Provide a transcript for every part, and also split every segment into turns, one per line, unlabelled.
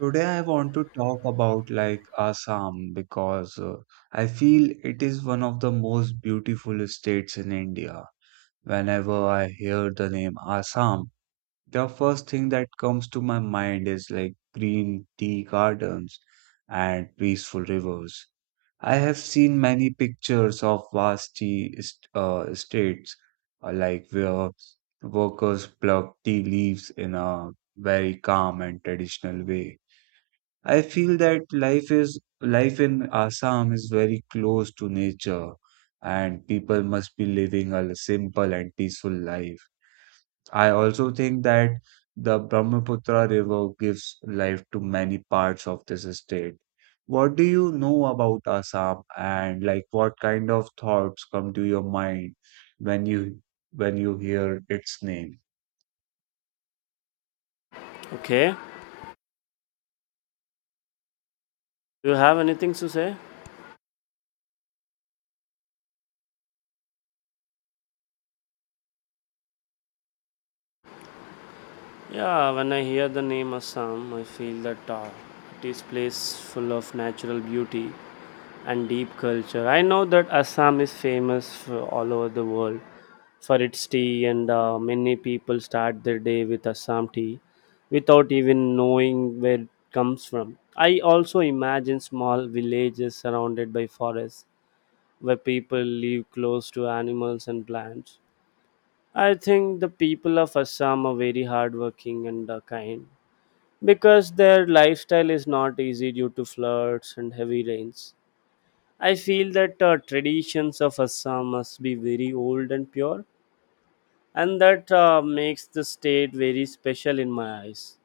Today I want to talk about like Assam because I feel it is one of the most beautiful states in India. Whenever I hear the name Assam, the first thing that comes to my mind is like green tea gardens and peaceful rivers. I have seen many pictures of vast states like where workers pluck tea leaves in a very calm and traditional way. I feel that life in Assam is very close to nature and people must be living a simple and peaceful life. I also think that the Brahmaputra River gives life to many parts of this state. What do you know about Assam and like what kind of thoughts come to your mind when you when you hear its name?
Okay. Do you have anything to say? Yeah, when I hear the name Assam, I feel that it is place full of natural beauty and deep culture. I know that Assam is famous for all over the world for its tea, and many people start their day with Assam tea without even knowing where it comes from. I also imagine small villages surrounded by forests where people live close to animals and plants. I think the people of Assam are very hardworking and kind because their lifestyle is not easy due to floods and heavy rains. I feel that traditions of Assam must be very old and pure, and that makes the state very special in my eyes.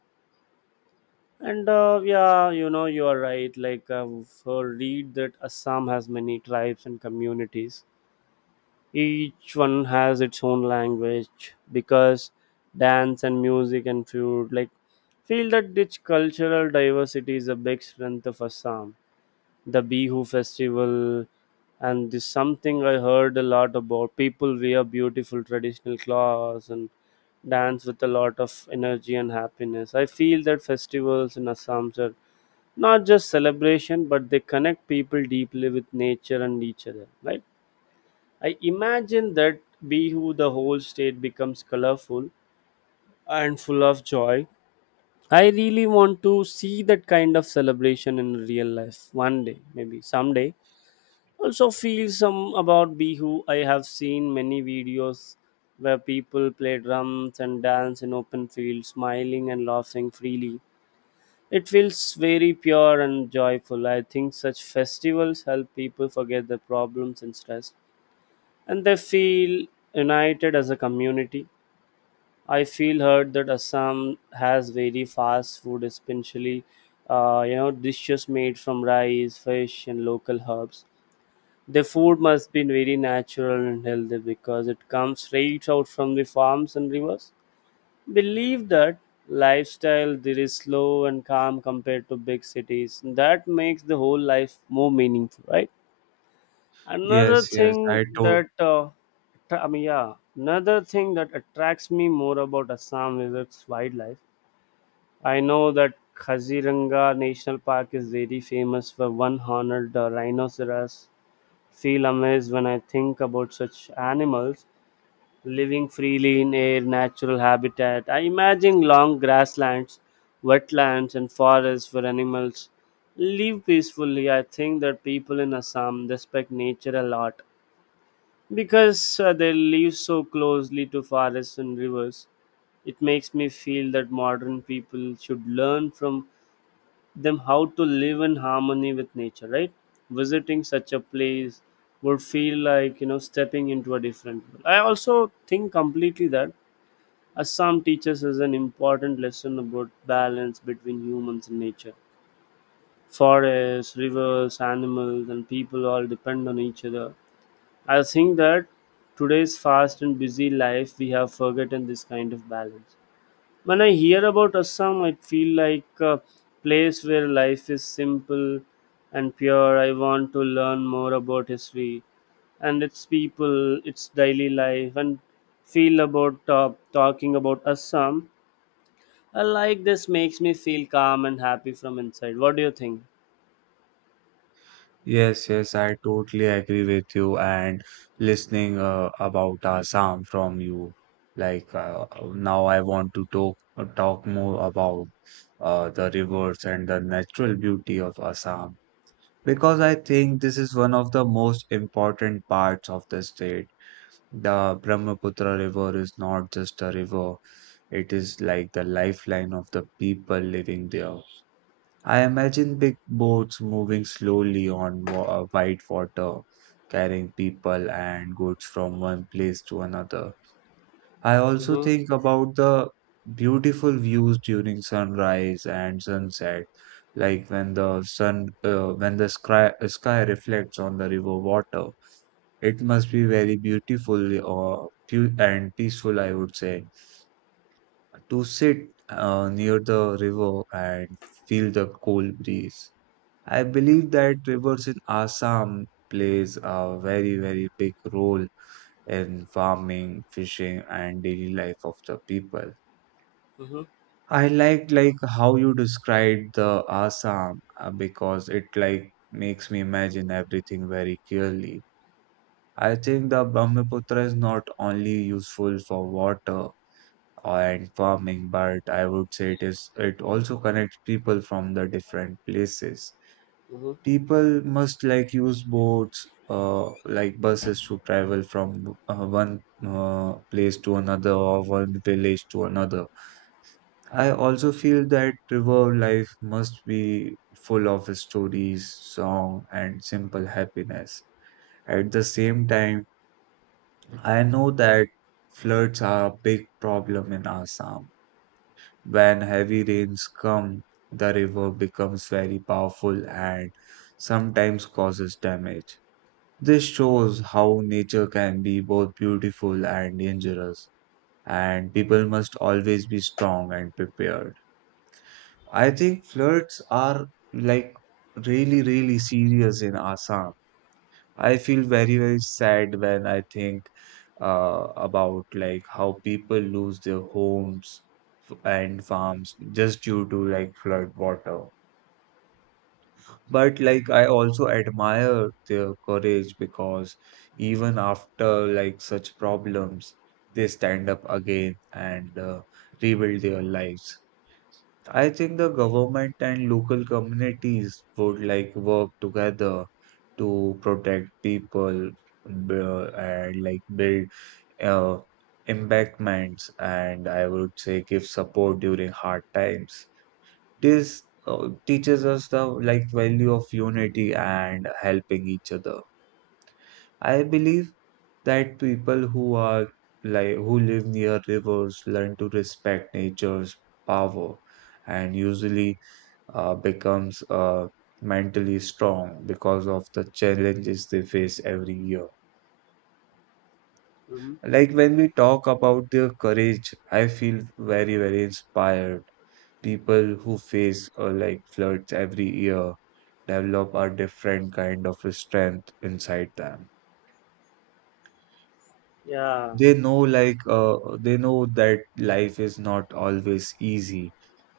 And Yeah, you are right. Like I've read that Assam has many tribes and communities. Each one has its own language because dance and music and food like feel that its cultural diversity is a big strength of Assam. The Bihu festival and this something I heard a lot about. People wear beautiful traditional clothes and dance with a lot of energy and happiness. I feel that festivals in Assam are not just celebration, but they connect people deeply with nature and each other. Right? I imagine that Bihu, the whole state becomes colorful and full of joy. I really want to see that kind of celebration in real life one day, maybe someday. Also, feel some about Bihu. I have seen many videos where people play drums and dance in open fields, smiling and laughing freely. It feels very pure and joyful. I think such festivals help people forget their problems and stress, and they feel united as a community. I feel hurt that Assam has very fast food, especially dishes made from rice, fish, and local herbs. The food must be very natural and healthy because it comes straight out from the farms and rivers. Believe that lifestyle there is slow and calm compared to big cities. That makes the whole life more meaningful, right? Another
Yes, yes, I
thing
told.
that yeah, another thing that attracts me more about Assam is its wildlife. I know that Kaziranga National Park is very famous for one horned rhinoceros. Feel amazed when I think about such animals living freely in air, natural habitat. I imagine long grasslands, wetlands, and forests where animals live peacefully. I think that people in Assam respect nature a lot because they live so closely to forests and rivers, it makes me feel that modern people should learn from them how to live in harmony with nature, right? Visiting such a place would feel like, stepping into a different world. I also think completely that Assam teaches us an important lesson about balance between humans and nature. Forests, rivers, animals, and people all depend on each other. I think that today's fast and busy life, we have forgotten this kind of balance. When I hear about Assam, I feel like a place where life is simple and pure. I want to learn more about history and its people, its daily life, and feel about talking about Assam. I like this makes me feel calm and happy from inside. What do you think?
Yes, yes, I totally agree with you. And listening about Assam from you, like uh, now I want to talk more about the rivers and the natural beauty of Assam, because I think this is one of the most important parts of the state. The Brahmaputra River is not just a river; it is like the lifeline of the people living there. I imagine big boats moving slowly on white water, carrying people and goods from one place to another. I also
Mm-hmm,
think about the beautiful views during sunrise and sunset, like when the when the sky reflects on the river water. It must be very beautiful or and peaceful, I would say, to sit near the river and feel the cool breeze. I believe that rivers in Assam plays a very, very big role in farming, fishing, and daily life of the people.
mm-hmm,
I like how you described the Assam because it like makes me imagine everything very clearly. I think the Brahmaputra is not only useful for water and farming, but I would say it also connects people from the different places.
mm-hmm,
People must like use boats, like buses to travel from one place to another or one village to another. I also feel that river life must be full of stories, song, and simple happiness. At the same time, I know that floods are a big problem in Assam. When heavy rains come, the river becomes very powerful and sometimes causes damage. This shows how nature can be both beautiful and dangerous, and people must always be strong and prepared. I think floods are like really, really serious in Assam. I feel very, very sad when I think about like how people lose their homes and farms just due to like flood water. But like I also admire their courage because even after like such problems, they stand up again and rebuild their lives. I think the government and local communities would like work together to protect people and like build uh, embankments and I would say give support during hard times. This teaches us the like value of unity and helping each other. I believe that people who are who live near rivers learn to respect nature's power and usually becomes mentally strong because of the challenges they face every year.
mm-hmm.
Like when we talk about their courage, I feel very, very inspired. People who face like floods every year develop a different kind of strength inside them.
Yeah.
They know like they know that life is not always easy,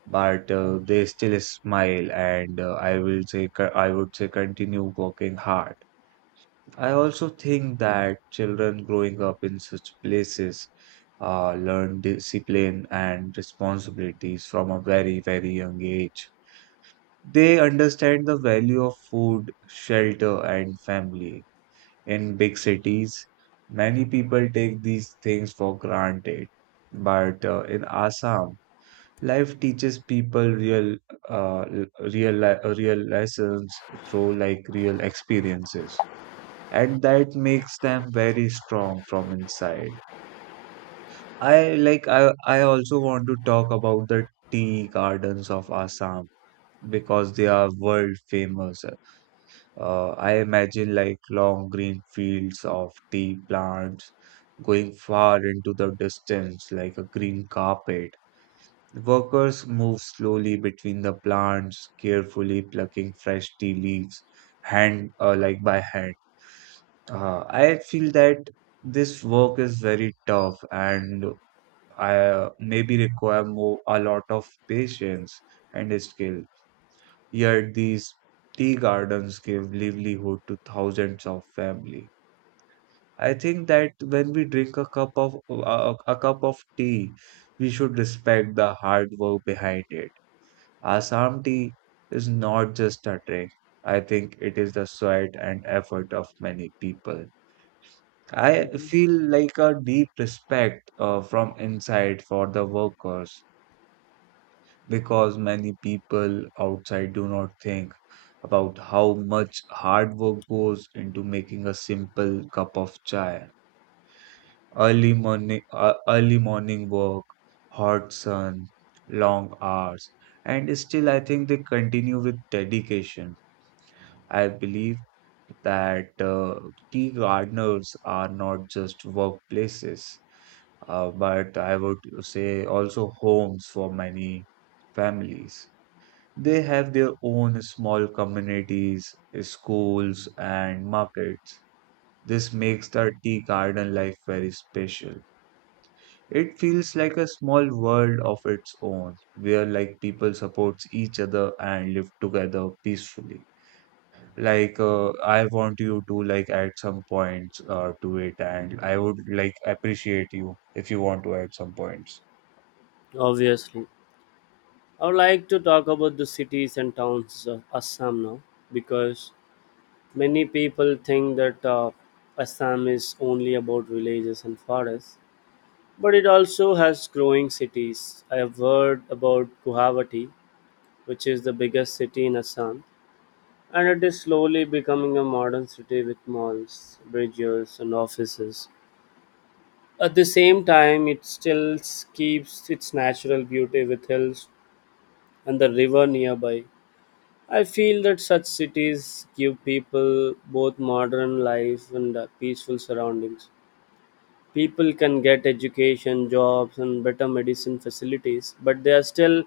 but they still smile and I would say continue working hard. I also think that children growing up in such places learn discipline and responsibilities from a very, very young age. They understand the value of food, shelter, and family. In big cities, many people take these things for granted. But in Assam, life teaches people uh, real lessons through like real experiences, and that makes them very strong from inside. I like I also want to talk about the tea gardens of Assam because they are world famous. I imagine like long green fields of tea plants going far into the distance like a green carpet. Workers move slowly between the plants, carefully plucking fresh tea leaves, hand like by hand. I feel that this work is very tough and I maybe require more a lot of patience and skill. Yet these tea gardens give livelihood to thousands of families. I think that when we drink a cup of tea, we should respect the hard work behind it. Assam tea is not just a drink. I think it is the sweat and effort of many people. I
Mm-hmm.
feel like a deep respect from inside for the workers because many people outside do not think about how much hard work goes into making a simple cup of chai. Early morning work, hot sun, long hours, and still I think they continue with dedication. I believe that tea gardeners are not just workplaces, but I would say also homes for many families. They have their own small communities, schools, and markets. This makes the tea garden life very special. It feels like a small world of its own, where like people supports each other and live together peacefully. Like I want you to like add some points to it, and I would like appreciate you if you want to add some points.
Obviously. I would like to talk about the cities and towns of Assam now because many people think that Assam is only about villages and forests, but it also has growing cities. I have heard about Guwahati, which is the biggest city in Assam, and it is slowly becoming a modern city with malls, bridges, and offices. At the same time, it still keeps its natural beauty with hills and the river nearby. I feel that such cities give people both modern life and peaceful surroundings. People can get education, jobs, and better medicine facilities, but they are still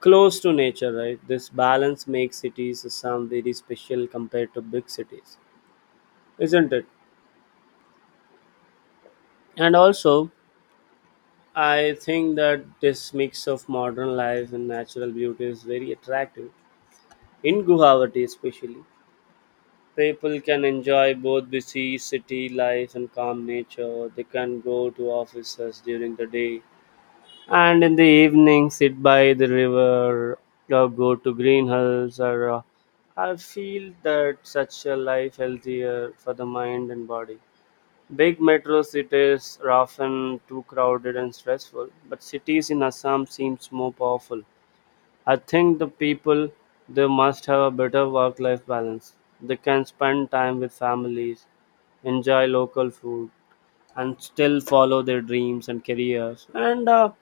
close to nature, right? This balance makes cities sound very special compared to big cities, isn't it? And also, I think that this mix of modern life and natural beauty is very attractive in Guwahati, especially. People can enjoy both busy city life and calm nature. They can go to offices during the day and in the evening sit by the river or go to green hills or I feel that such a life healthier for the mind and body. Big metro cities are often too crowded and stressful, but cities in Assam seems more powerful. I think the people They must have a better work life balance. They can spend time with families, enjoy local food, and still follow their dreams and careers. And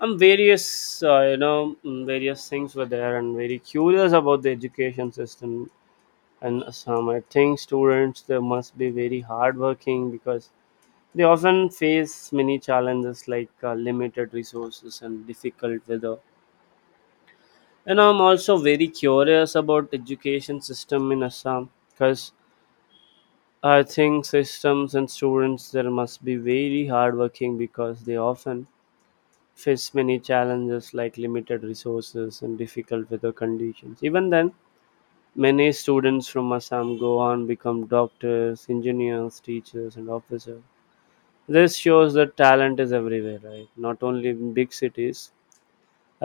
I'm various, various things were there, and very curious about the education system. And some I think students they must be very hardworking because they often face many challenges like limited resources and difficult weather, and I'm also very curious about education system in assam because I think systems and students there must be very hardworking because they often face many challenges like limited resources and difficult weather conditions. Even then many students from assam go on become doctors engineers teachers and officers. This shows that talent is everywhere, right? Not only in big cities.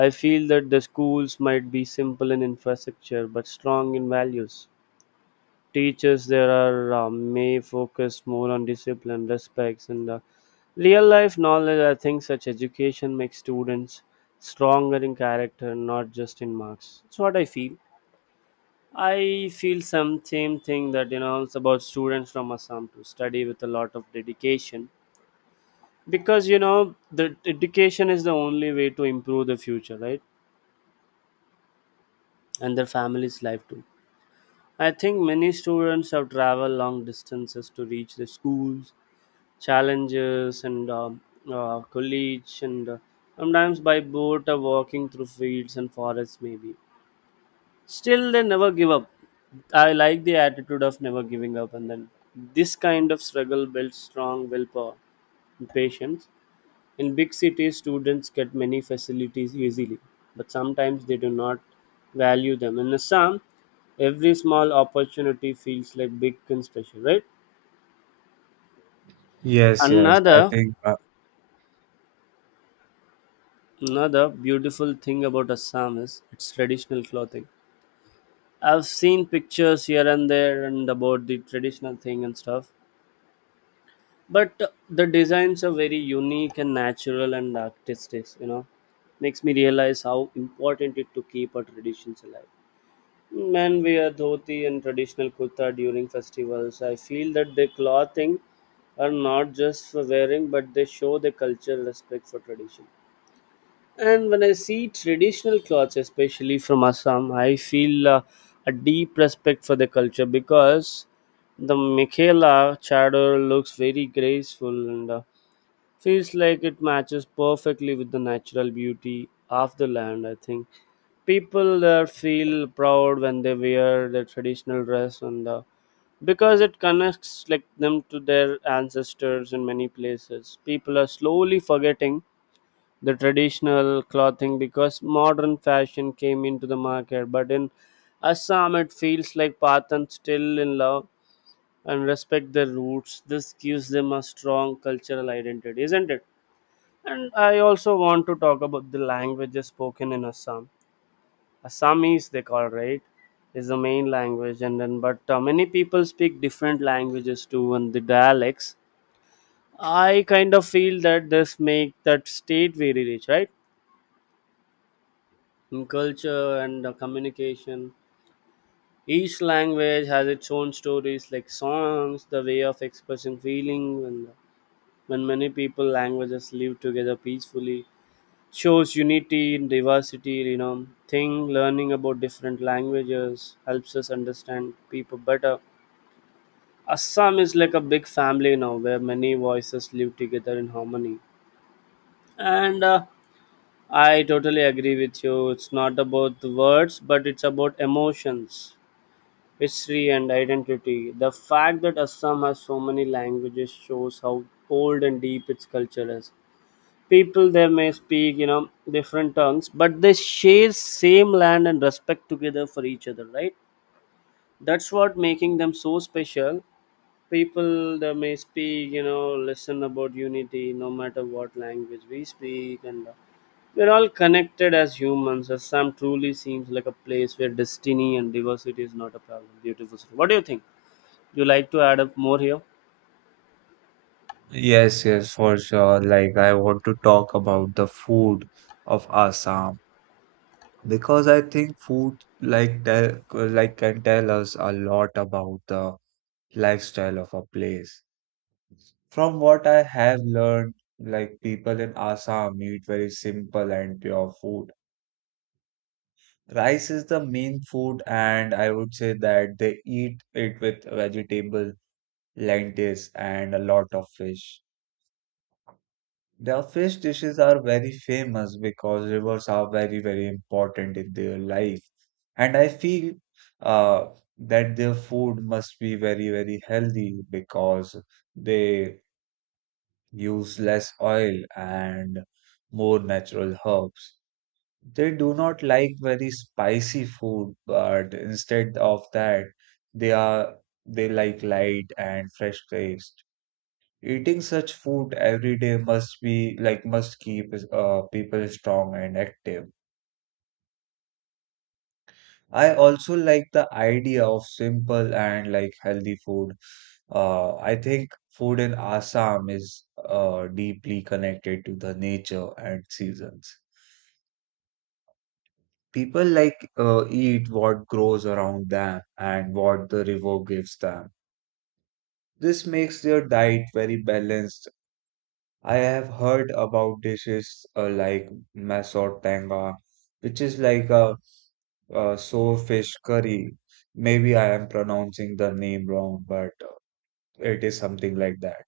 I feel that the schools might be simple in infrastructure but strong in values. Teachers there are may focus more on discipline, respects, and real life knowledge. I think such education makes students stronger in character, not just in marks. That's what I feel. I feel some same thing that you know it's about students from Assam to study with a lot of dedication because you know the education is the only way to improve the future, right? And their family's life too. I think many students have traveled long distances to reach the schools, challenges, and college, and sometimes by boat or walking through fields and forests, maybe. Still, they never give up. I like the attitude of never giving up, and then this kind of struggle builds strong willpower and patience. In big cities, students get many facilities easily, but sometimes they do not value them. In Assam, every small opportunity feels like big and special, right?
Yes, yes, I
Another
think.
Another beautiful thing about Assam is its traditional clothing. I've seen pictures here and there and about the traditional thing and stuff, but the designs are very unique and natural and artistic. You know, makes me realize how important it to keep our traditions alive. Men wear dhoti and traditional kurta during festivals. I feel that the clothing are not just for wearing, but they show the culture respect for tradition. And when I see traditional clothes, especially from Assam, I feel a deep respect for the culture because the Michaela chador looks very graceful and feels like it matches perfectly with the natural beauty of the land. I think people there feel proud when they wear their traditional dress and because it connects like them to their ancestors. In many places people are slowly forgetting the traditional clothing because modern fashion came into the market, but in assam it feels like pathan still in love and respect their roots. This gives them a strong cultural identity, isn't it? And I also want to talk about the languages spoken in assam. Assamese they call, right, is the main language and then but many people speak different languages too and the dialects. I kind of feel that this make that state very rich, right, in culture and communication. Each language has its own stories like songs, the way of expressing feeling, and when many people languages live together peacefully, shows unity in diversity, you know thing. Learning about different languages helps us understand people better. Assam is like a big family now where many voices live together in harmony. And I totally agree with you. It's not about the words, but it's about emotions, history, and identity. The fact that Assam has so many languages shows how old and deep its culture is. People there may speak, different tongues, but they share same land and respect together for each other, right? That's what making them so special. People they may speak you know listen about unity no matter what language we speak, and we're all connected as humans. Assam truly seems like a place where destiny and diversity is not a problem beautiful. What do you think? You like to add up more here?
Yes, yes, for sure. Like, I want to talk about the food of Assam because I think food like tell like can tell us a lot about the lifestyle of a place. From what I have learned, like people in Assam eat very simple and pure food. Rice is the main food, and I would say that they eat it with vegetable, lentils, and a lot of fish. Their fish dishes are very famous because rivers are very, very important in their life. And I feel uh, that their food must be very, very healthy because they use less oil and more natural herbs. They do not like very spicy food, but instead of that, they are they like light and fresh taste. Eating such food every day must be like must keep people strong and active. I also like the idea of simple and like healthy food. I think food in Assam is deeply connected to the nature and seasons. People like eat what grows around them and what the river gives them. This makes their diet very balanced. I have heard about dishes like masotanga, which is like a sour fish curry. Maybe I am pronouncing the name wrong, but it is something like that.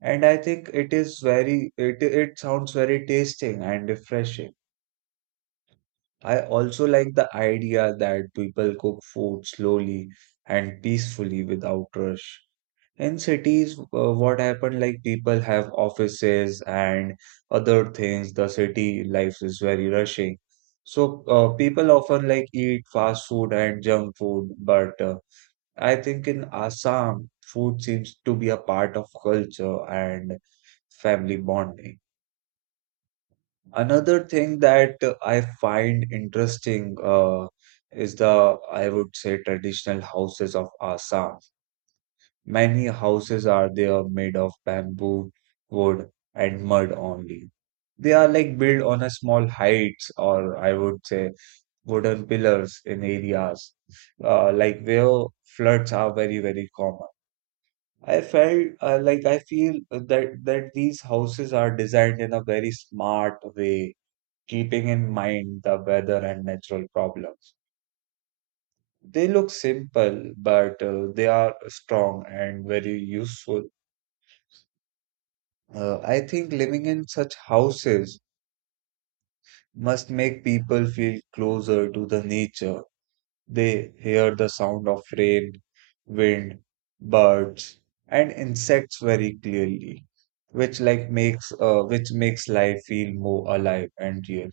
And I think it is it sounds very tasting and refreshing. I also like the idea that people cook food slowly and peacefully without rush. In cities, what happened like people have offices and other things. The city life is very rushing. So people often like eat fast food and junk food, but I think in Assam, food seems to be a part of culture and family bonding. Another thing that I find interesting is the, I would say, traditional houses of Assam. Many houses are there made of bamboo, wood, and mud only. They are like built on a small heights or I would say wooden pillars in areas like where floods are very, very common. I felt like I feel that these houses are designed in a very smart way, keeping in mind the weather and natural problems. They look simple, but they are strong and very useful. I think living in such houses must make people feel closer to the nature. They hear the sound of rain, wind, birds, and insects very clearly, which like makes which makes life feel more alive and real.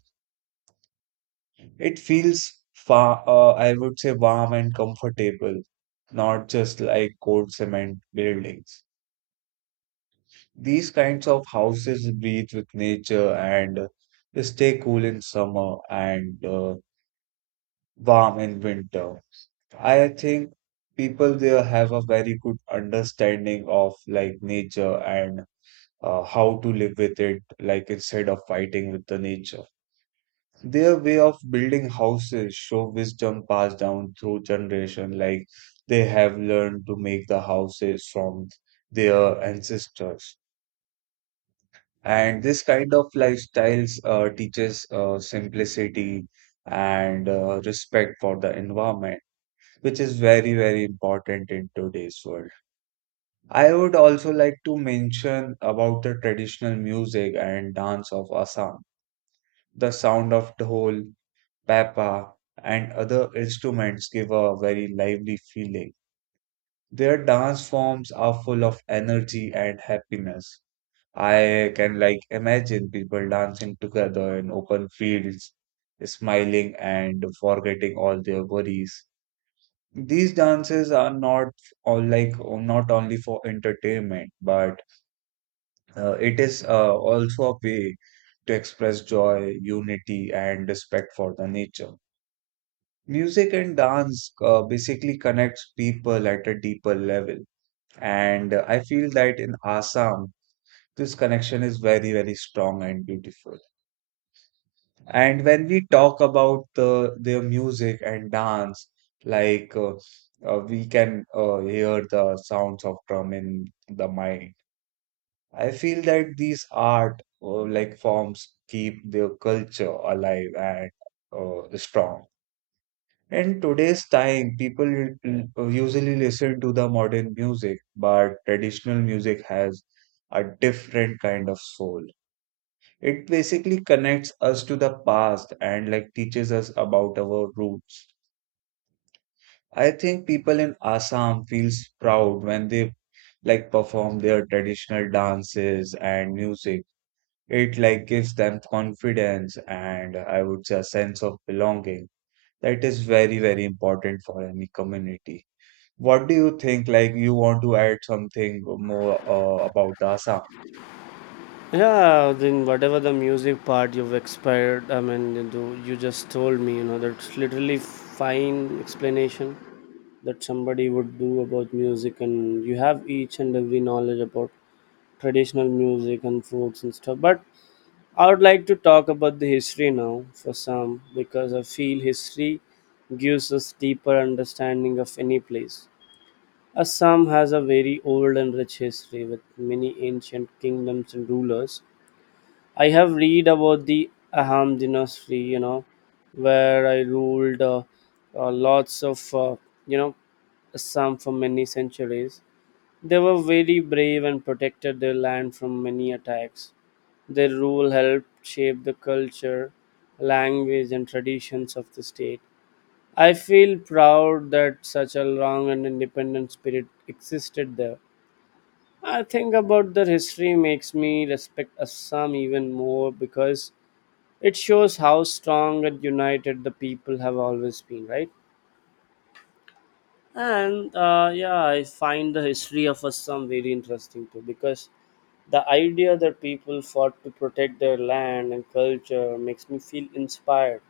It feels far, I would say, warm and comfortable, not just like cold cement buildings. These kinds of houses breathe with nature and stay cool in summer and warm in winter. I think people there have a very good understanding of like nature and how to live with it, like instead of fighting with the nature. Their way of building houses show wisdom passed down through generation, like they have learned to make the houses from their ancestors. And this kind of lifestyles teaches simplicity and respect for the environment, which is very, very important in today's world. I would also like to mention about the traditional music and dance of Assam. The sound of dhol, pepa, and other instruments give a very lively feeling. Their dance forms are full of energy and happiness. I can like imagine people dancing together in open fields, smiling and forgetting all their worries. These dances are not all like not only for entertainment, but it is also a way to express joy, unity, and respect for the nature. Music and dance basically connects people at a deeper level, and I feel that in Assam, this connection is very, very strong and beautiful. And when we talk about their music and dance, like uh, we can hear the sounds of drum in the mind. I feel that these art forms keep their culture alive and strong. In today's time, people usually listen to the modern music, but traditional music has a different kind of soul. It basically connects us to the past and like teaches us about our roots. I think people in Assam feels proud when they like perform their traditional dances and music. It like gives them confidence, and I would say a sense of belonging. That is very, very important for any community. What do you think? Like you want to add something more about Assam?
Yeah, then whatever the music part you've expired, I mean, you do you just told me you know that's literally fine explanation that somebody would do about music, and you have each and every knowledge about traditional music and foods and stuff. But I would like to talk about the history now for some because I feel history gives us deeper understanding of any place. Assam has a very old and rich history with many ancient kingdoms and rulers. I have read about the Aham dynasty, you know, where I ruled lots of, you know, Assam for many centuries. They were very brave and protected their land from many attacks. Their rule helped shape the culture, language, and traditions of the state. I feel proud that such a long and independent spirit existed there. I think about their history makes me respect Assam even more because it shows how strong and united the people have always been, right? And yeah, I find the history of Assam very interesting too, because the idea that people fought to protect their land and culture makes me feel inspired.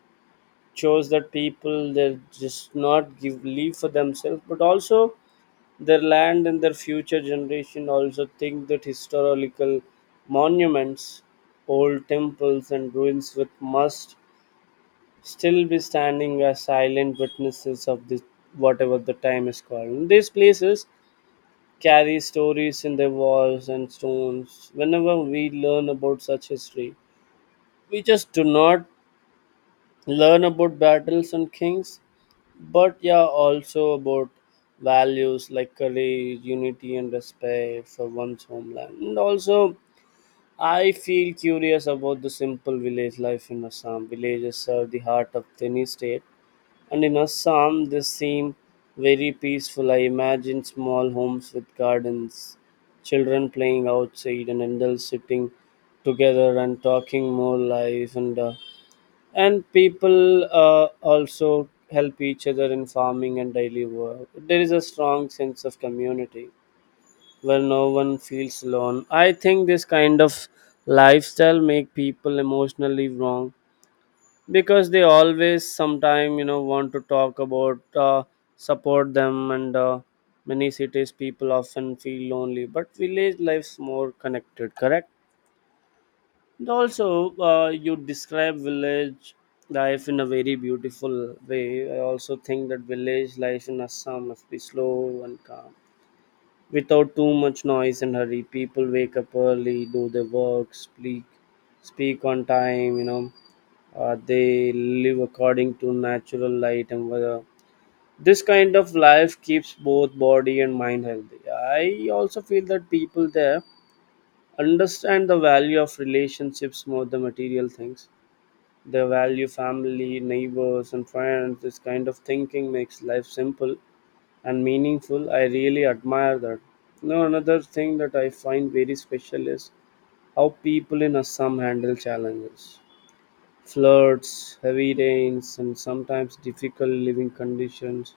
Shows that people they just not give leave for themselves but also their land and their future generation. Also think that historical monuments, old temples and ruins with must still be standing as silent witnesses of this whatever the time is called. These places carry stories in their walls and stones. Whenever we learn about such history, we just do not learn about battles and kings, but yeah, also about values like courage, unity, and respect for one's homeland. And also, I feel curious about the simple village life in Assam. Villages serve the heart of any state. And in Assam, they seem very peaceful. I imagine small homes with gardens, children playing outside, and adults sitting together and talking more life. And people also help each other in farming and daily work. There is a strong sense of community where no one feels alone. I think this kind of lifestyle make people emotionally wrong, because they always sometime, you know, want to talk about, support them, and many cities people often feel lonely but village life's more connected, correct? And also, you describe village life in a very beautiful way. I also think that village life in Assam must be slow and calm without too much noise and hurry. People wake up early, do their work, speak on time, you know. They live according to natural light and weather. This kind of life keeps both body and mind healthy. I also feel that people there understand the value of relationships more than material things. They value family, neighbors and friends. This kind of thinking makes life simple and meaningful. I really admire that. You know, another thing that I find very special is how people in Assam handle challenges. Floods, heavy rains, and sometimes difficult living conditions.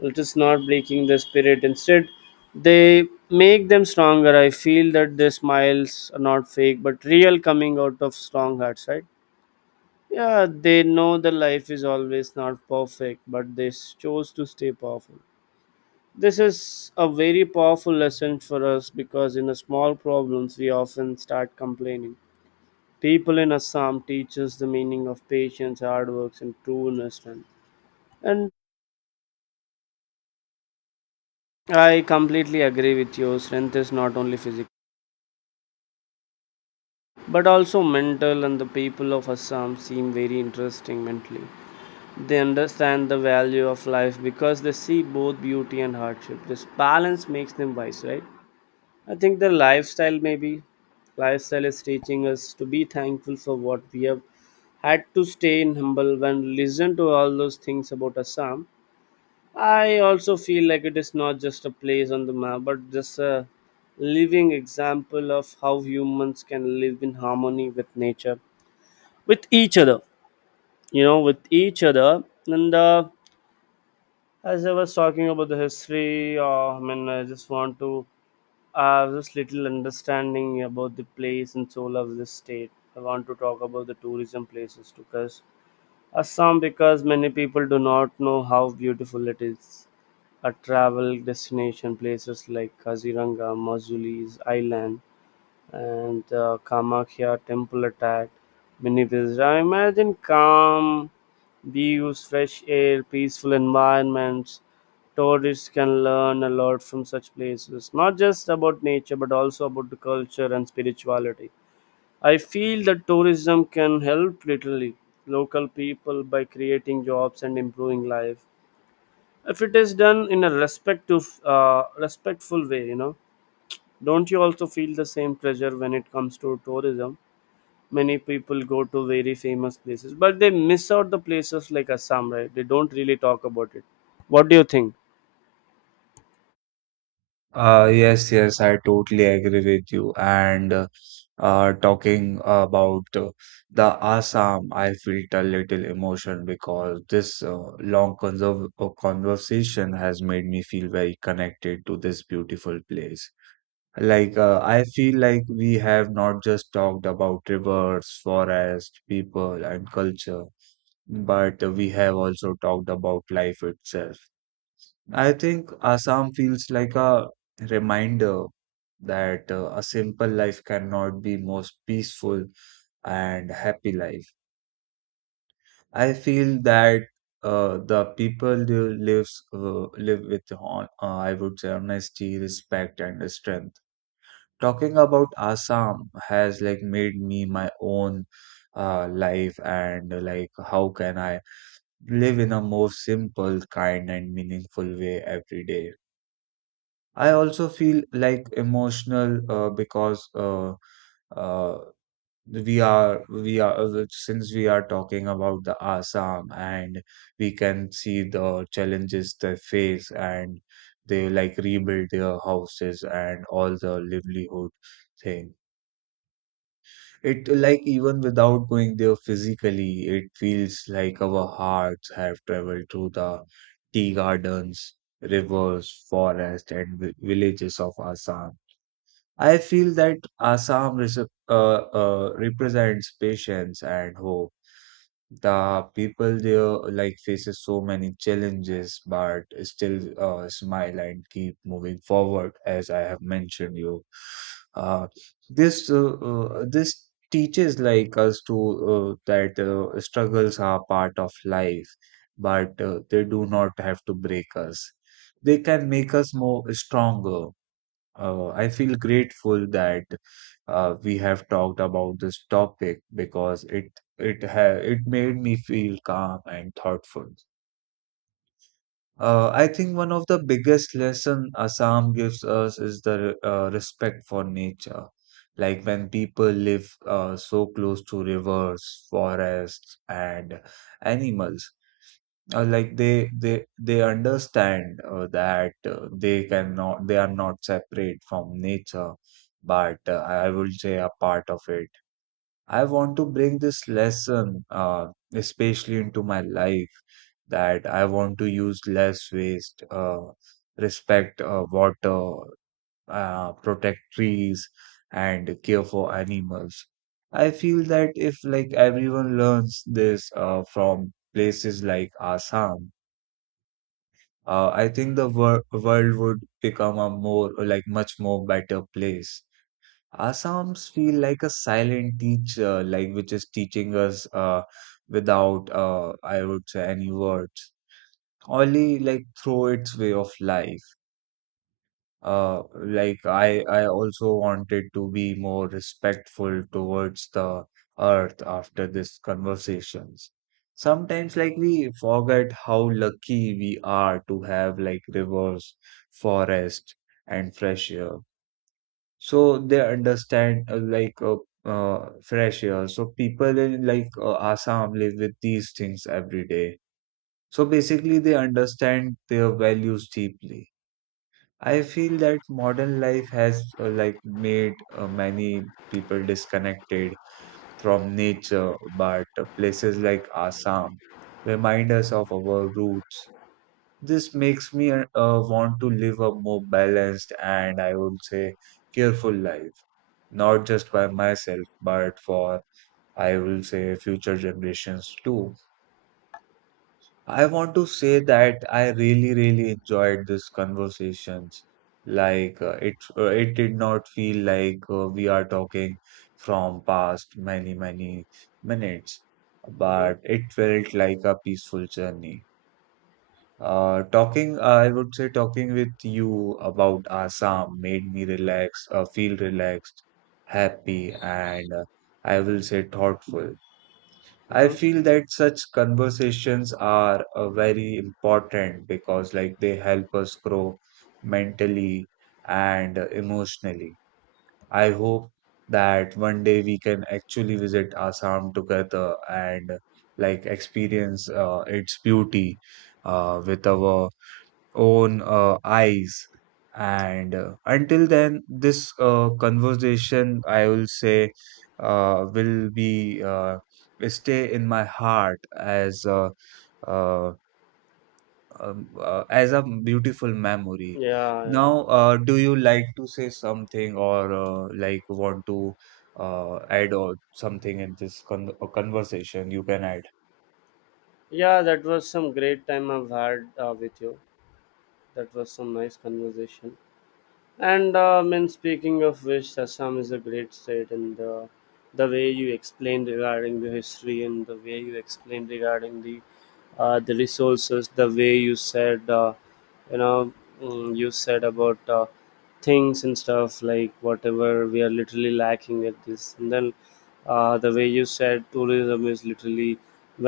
It is not breaking the spirit. Instead, they make them stronger. I feel that their smiles are not fake, but real, coming out of strong hearts, right? Yeah, they know the life is always not perfect, but they chose to stay powerful. This is a very powerful lesson for us because in a small problems we often start complaining. People in Assam teach us the meaning of patience, hard work, and true strength. And I completely agree with you. Strength is not only physical, but also mental. And the people of Assam seem very interesting mentally. They understand the value of life because they see both beauty and hardship. This balance makes them wise, right? I think the lifestyle is teaching us to be thankful for what we have, had to stay in humble when listen to all those things about Assam. I also feel like it is not just a place on the map, but just a living example of how humans can live in harmony with nature, with each other, you know, with each other. And As I was talking about the history, I mean, I just want to have this little understanding about the place and soul of this state. I want to talk about the tourism places, because Assam, because many people do not know how beautiful it is. A travel destination places like Kaziranga, Mazuli's Island and the Kamakhya temple attack many visitors. I imagine calm views, fresh air, peaceful environments. Tourists can learn a lot from such places, not just about nature but also about the culture and spirituality. I feel that tourism can help literally local people by creating jobs and improving life, if it is done in a respectful way, you know. Don't you also feel the same pressure when it comes to tourism? Many people go to very famous places but they miss out the places like Assam, right? They don't really talk about it. What do you think?
Yes, yes, I totally agree with you. And talking about the Assam, I felt a little emotion because this long conserv conversation has made me feel very connected to this beautiful place. Like, I feel like we have not just talked about rivers, forests, people, and culture, but we have also talked about life itself. I think Assam feels like a reminder that a simple life cannot be most peaceful and happy life. I feel that the people who live with I would say honesty, respect, and strength. Talking about Assam has like made me my own life and like how can I live in a more simple, kind, and meaningful way every day. I also feel like emotional because uh, we are since we are talking about the Assam, and we can see the challenges they face and they like rebuild their houses and all the livelihood thing. It like, even without going there physically, it feels like our hearts have traveled through the tea gardens, rivers, forest, and villages of Assam. I feel that Assam represents patience and hope. The people there like faces so many challenges, but still smile and keep moving forward, as I have mentioned you. Uh, this teaches like us to that struggles are part of life, but they do not have to break us. They can make us more stronger. I feel grateful that we have talked about this topic because it made me feel calm and thoughtful. I think one of the biggest lesson Assam gives us is the respect for nature. Like when people live so close to rivers, forests, and animals, they understand that they cannot they are not separate from nature, but I would say a part of it. I want to bring this lesson especially into my life, that I want to use less waste, respect water, protect trees, and care for animals. I feel that if like everyone learns this from places like Assam, I think the world would become a more, like, much more better place. Assam's feel like a silent teacher, like, which is teaching us without, I would say, any words, only like through its way of life. I also wanted to be more respectful towards the earth after these conversations. Sometimes, like we forget how lucky we are to have like rivers, forest, and fresh air. So they understand fresh air. So people in like Assam live with these things every day. So basically, they understand their values deeply. I feel that modern life has like made many people disconnected from nature, but places like Assam remind us of our roots. This makes me want to live a more balanced, and I would say careful life, not just by myself, but for, I will say, future generations too. I want to say that I really, really enjoyed these conversations. It did not feel like we are talking from past many, many minutes,
Hmm.
but it felt like a peaceful journey. Talking, I would say, talking with you about Assam made me feel relaxed, happy, and I will say thoughtful. I
Hmm.
feel that such conversations are very important because, like, they help us grow mentally and emotionally. I hope that one day we can actually visit Assam together and, like, experience its beauty with our own eyes. And until then, this conversation, I will say, will be stay in my heart uh, as a beautiful memory.
Yeah, yeah.
Now, do you like to say something, or like want to add or something in this conversation? You can add.
Yeah, that was some great time I've had with you. That was some nice conversation. And I mean, speaking of which, Assam is a great state, and the way you explained regarding the history, and the way you explained regarding the resources, the way you said, you know, you said about things and stuff like whatever we are literally lacking at this, and then the way you said tourism is literally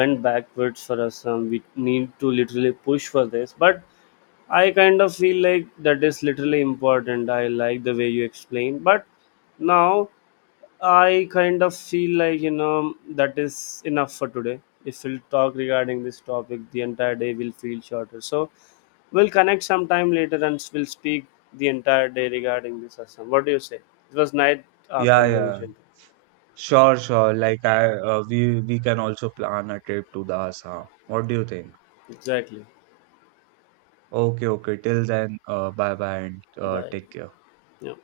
went backwards for us. We need to literally push for this, but I kind of feel like that is literally important. I like the way you explain, but now I kind of feel like, you know, that is enough for today. If we'll talk regarding this topic, the entire day will feel shorter. So we'll connect sometime later and we'll speak the entire day regarding this. Asam. What do you say? It was night
Yeah, yeah.
conversation.
Sure, sure. Like I, we can also plan a trip to the Assam. What do you think?
Exactly.
Okay, okay. Till then, bye bye and
Bye.
take care.
Yeah.